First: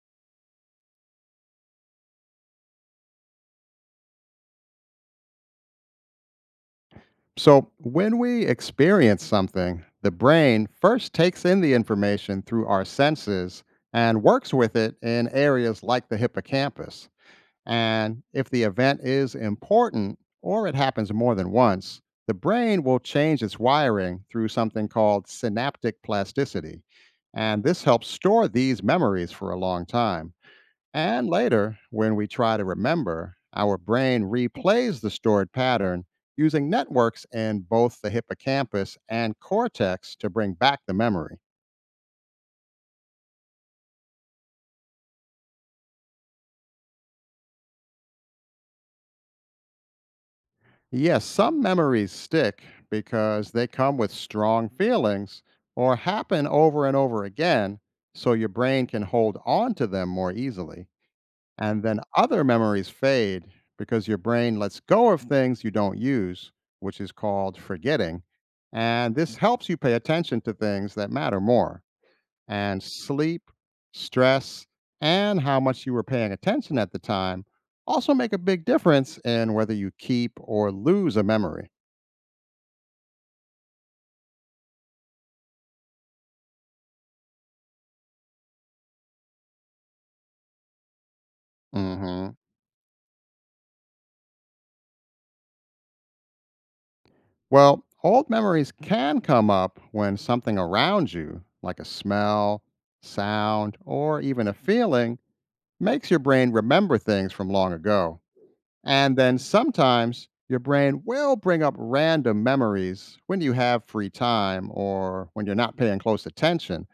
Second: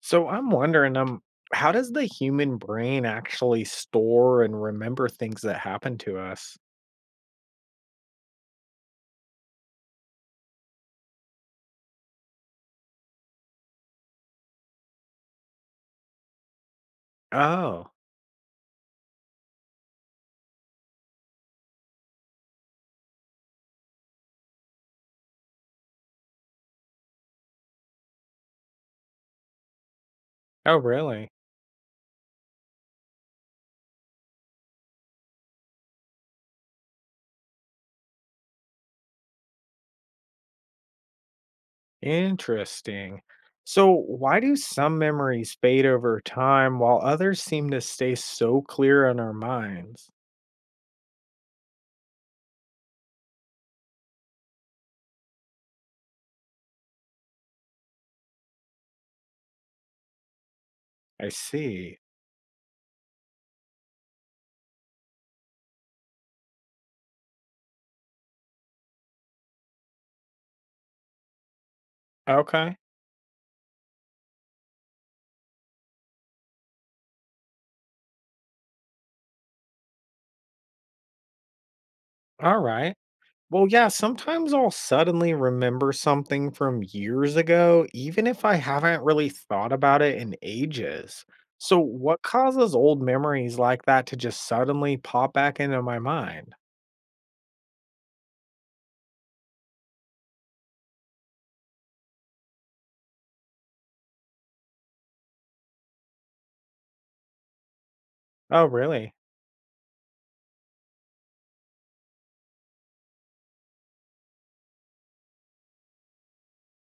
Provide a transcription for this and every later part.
So I'm wondering, how does the human brain actually store and remember things that happen to us? So, when we experience something, the brain first takes in the information through our senses and works with it in areas like the hippocampus. Oh, And if the event is important or it happens more than once, the brain will change its wiring through something called synaptic plasticity. And this helps store these memories for a long time. oh, And really? later, when we try to remember, our brain replays the stored pattern using networks in both the hippocampus and cortex to bring back the memory. Interesting. So, why do some memories fade over time while others seem to stay so clear in our minds? Yes, some memories stick because they come with strong feelings or happen over and over again, so your brain can hold on to them more easily. I And see. then other memories fade because your brain lets go of things you don't use, which is called forgetting. And this helps you pay attention to things that matter more. Okay. And sleep, stress, and how much you were paying attention at the time also make a big difference in whether you keep or lose a memory. All right. Well, yeah, sometimes I'll suddenly remember something from years ago, even if I haven't really thought about it in ages. So, what Hmm. causes old memories like that to just suddenly pop back into my mind? Well, old memories can come up when something around you, like a smell, sound, or even a feeling, makes your brain remember things from long ago. Oh, really? And then sometimes your brain will bring up random memories when you have free time or when you're not paying close attention,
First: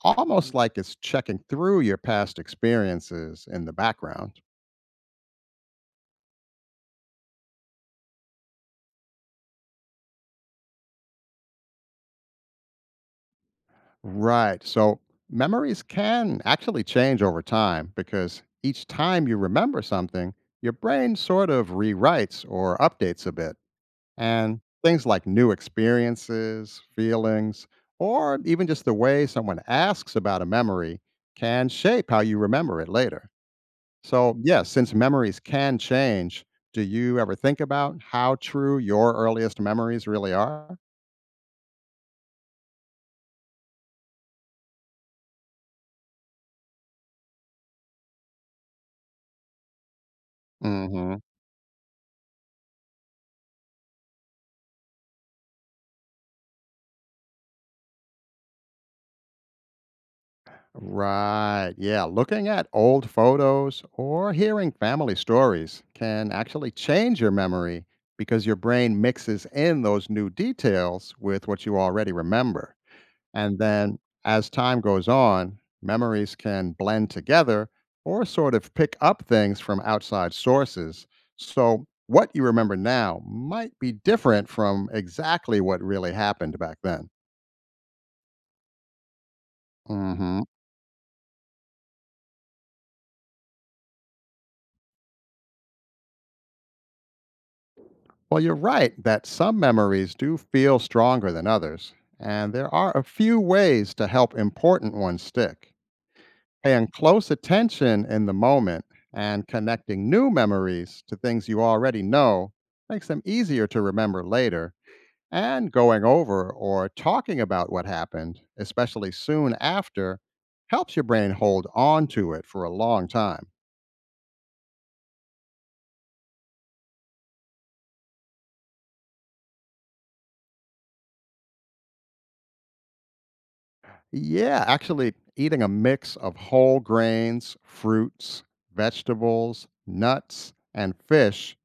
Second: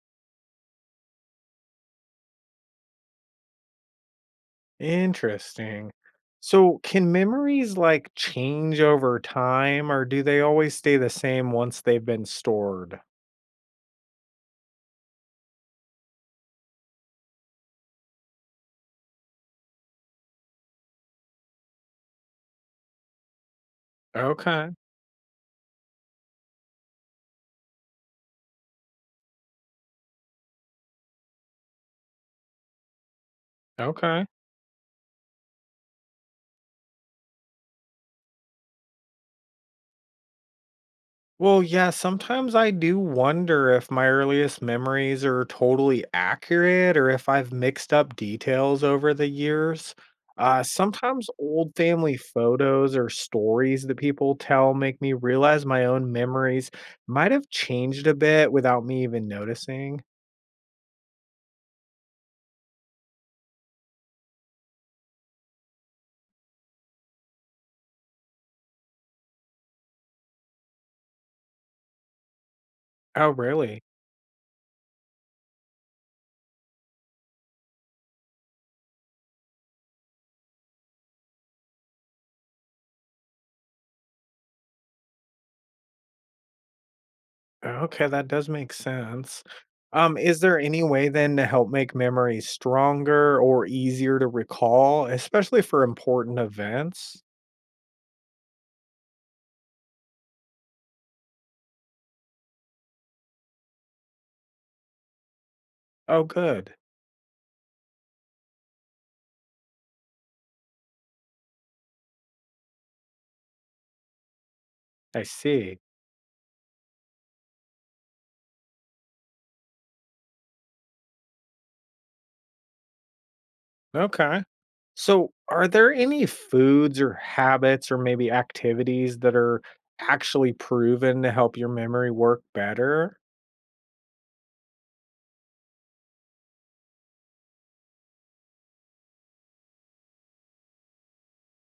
almost like it's checking through your past experiences in the background. Interesting. So, can memories like change over time, or do they always stay the same once they've been stored? Right. So memories can actually change over time because each time you remember something, your brain sort of rewrites or updates a bit. And Okay, things like new experiences, feelings, or even just the way someone asks about a memory can shape how you remember it later. okay. So, yes, since memories can change, do you ever think about how true your earliest memories really are? Well, yeah, sometimes I do wonder if my earliest memories are totally accurate or if I've mixed up details over the years. Hmm. Sometimes old family photos or stories that people tell make me realize my own memories might have changed a bit without me even noticing. Right. Yeah. Looking at old photos or hearing family stories can actually change your memory because your brain mixes in those new details with what you already remember. Oh, And really? then as time goes on, memories can blend together or sort of pick up things from outside sources. So what you remember now might be different from exactly what really happened back then. Okay, that does make sense. Hmm. Is there any way then to help make memories stronger or easier to recall, especially for important events? Well, you're right that some memories do feel stronger than others, and there are a few ways to help important ones stick. Oh, good. Paying close attention in the moment and connecting new memories to things you already know makes them easier to remember later. I And see. going over or talking about what happened, especially soon after, helps your brain hold on to it for a long time. Okay. So, are there any foods or habits or maybe activities that are actually proven to help your memory work better? Yeah, actually, eating a mix of whole grains, fruits, vegetables, nuts, and fish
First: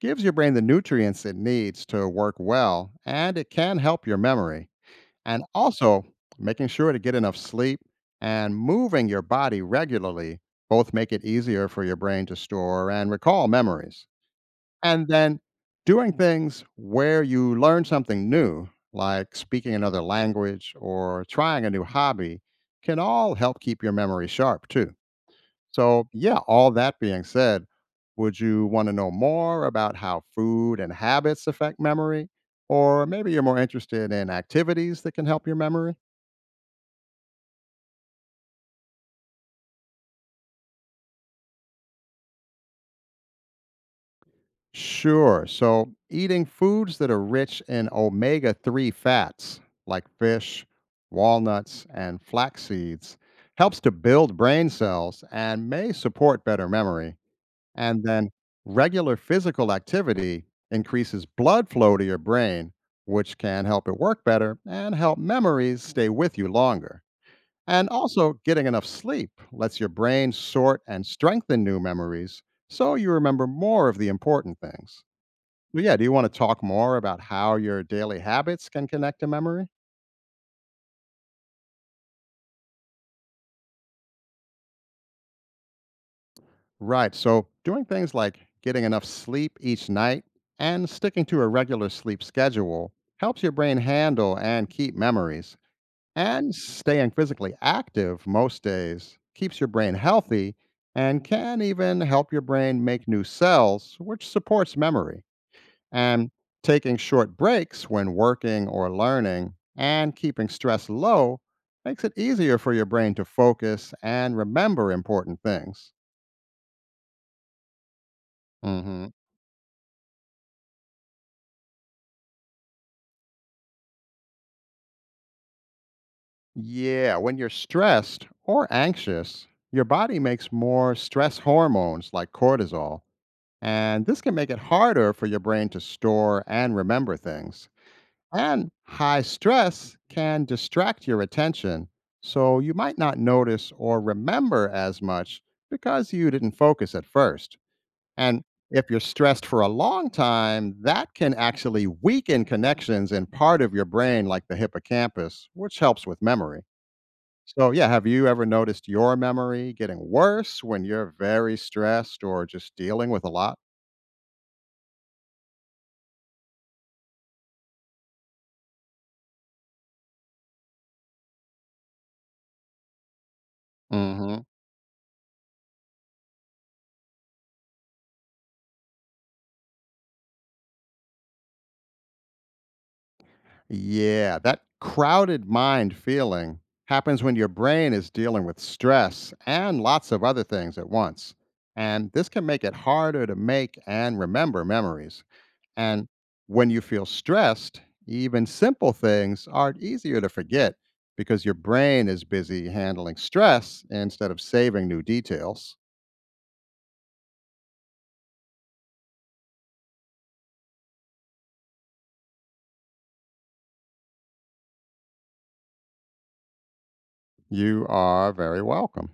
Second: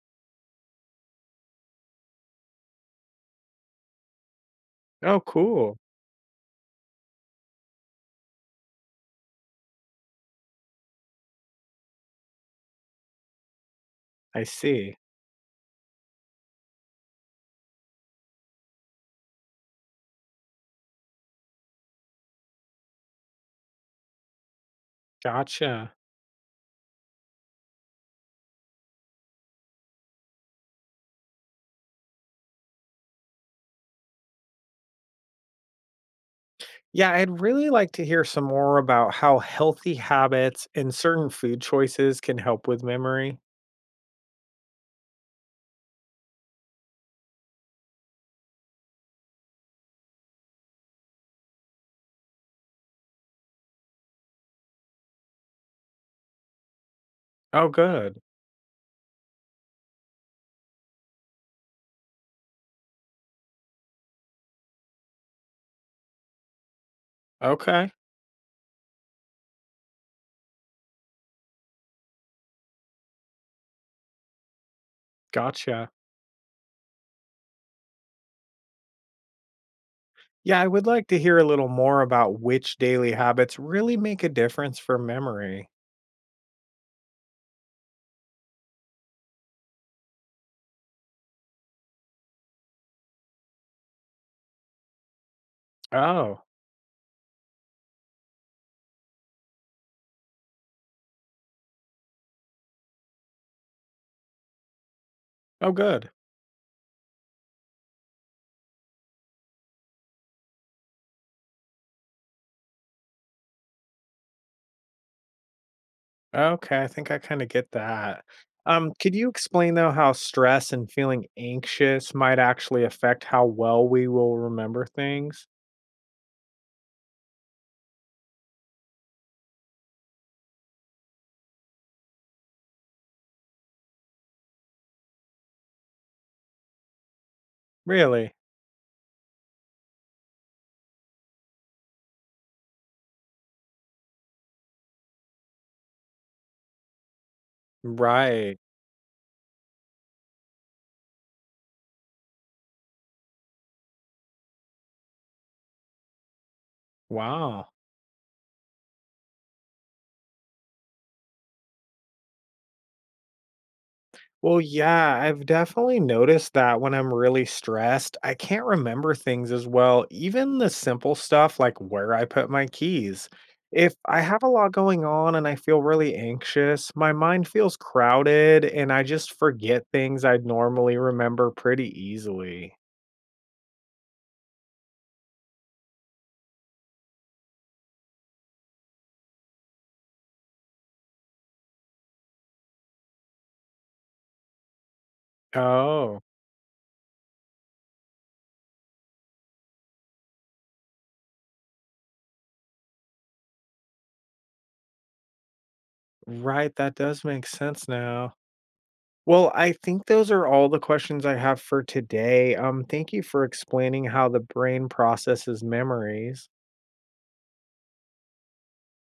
gives your brain the nutrients it needs to work well, and it can help your memory. Oh, And cool. also, making sure to get enough sleep and moving your body regularly both make it easier for your brain to store and recall memories. I see. And then doing things where you learn something new, like speaking another language or trying a new hobby, can all help keep your memory sharp too. Gotcha. So, yeah, all that being said, would you want to know more about how food and habits affect memory? Or maybe you're more interested in activities that can help your memory? Yeah, I'd really like to hear some more about how healthy habits and certain food choices can help with memory. Sure. So, eating foods that are rich in omega 3 fats, like fish, walnuts, and flax seeds, helps to build brain cells and may support better memory. Oh, And good. then, regular physical activity increases blood flow to your brain, which can help it work better and help memories stay with you longer. And Okay. also, getting enough sleep lets your brain sort and strengthen new memories so you remember more of the important things. Well, Gotcha. yeah, do you want to talk more about how your daily habits can connect to memory? Yeah, I would like to hear a little more about which daily habits really make a difference for memory. Right. So, doing things like getting enough sleep each night and sticking to a regular sleep schedule helps your brain handle and keep memories. Oh, And staying physically active most days keeps your brain healthy and can even help your brain make new cells, which supports memory. oh, good. And taking short breaks when working or learning and keeping stress low makes it easier for your brain to focus and remember important things. Okay, I think I kind of get that. Hmm. Could you explain though how stress and feeling anxious might actually affect how well we will remember things? Yeah, when you're stressed or anxious, your body makes more stress hormones like cortisol, and this can make it harder for your brain to store and remember things. Really? And high stress can distract your attention, so you might not notice or remember as much because you didn't focus at first. And Right. if you're stressed for a long time, that can actually weaken connections in part of your brain, like the hippocampus, which helps with memory. Wow. So, yeah, have you ever noticed your memory getting worse when you're very stressed or just dealing with a lot? Well, yeah, I've definitely noticed that when I'm really stressed, I can't remember things as well, even the simple stuff like where I put my keys. If I have a lot going on and I feel really anxious, my mind feels crowded and I just forget things I'd normally remember pretty easily. Yeah, that crowded mind feeling happens when your brain is dealing with stress and lots of other things at once. And this can make it harder to make and remember memories. And Oh, when you feel stressed, even simple things are easier to forget because your brain is busy handling stress instead of saving new details. right. That does make sense now. Well, I think those are all the questions I have for today. Thank you for explaining how the brain processes memories. You are very welcome.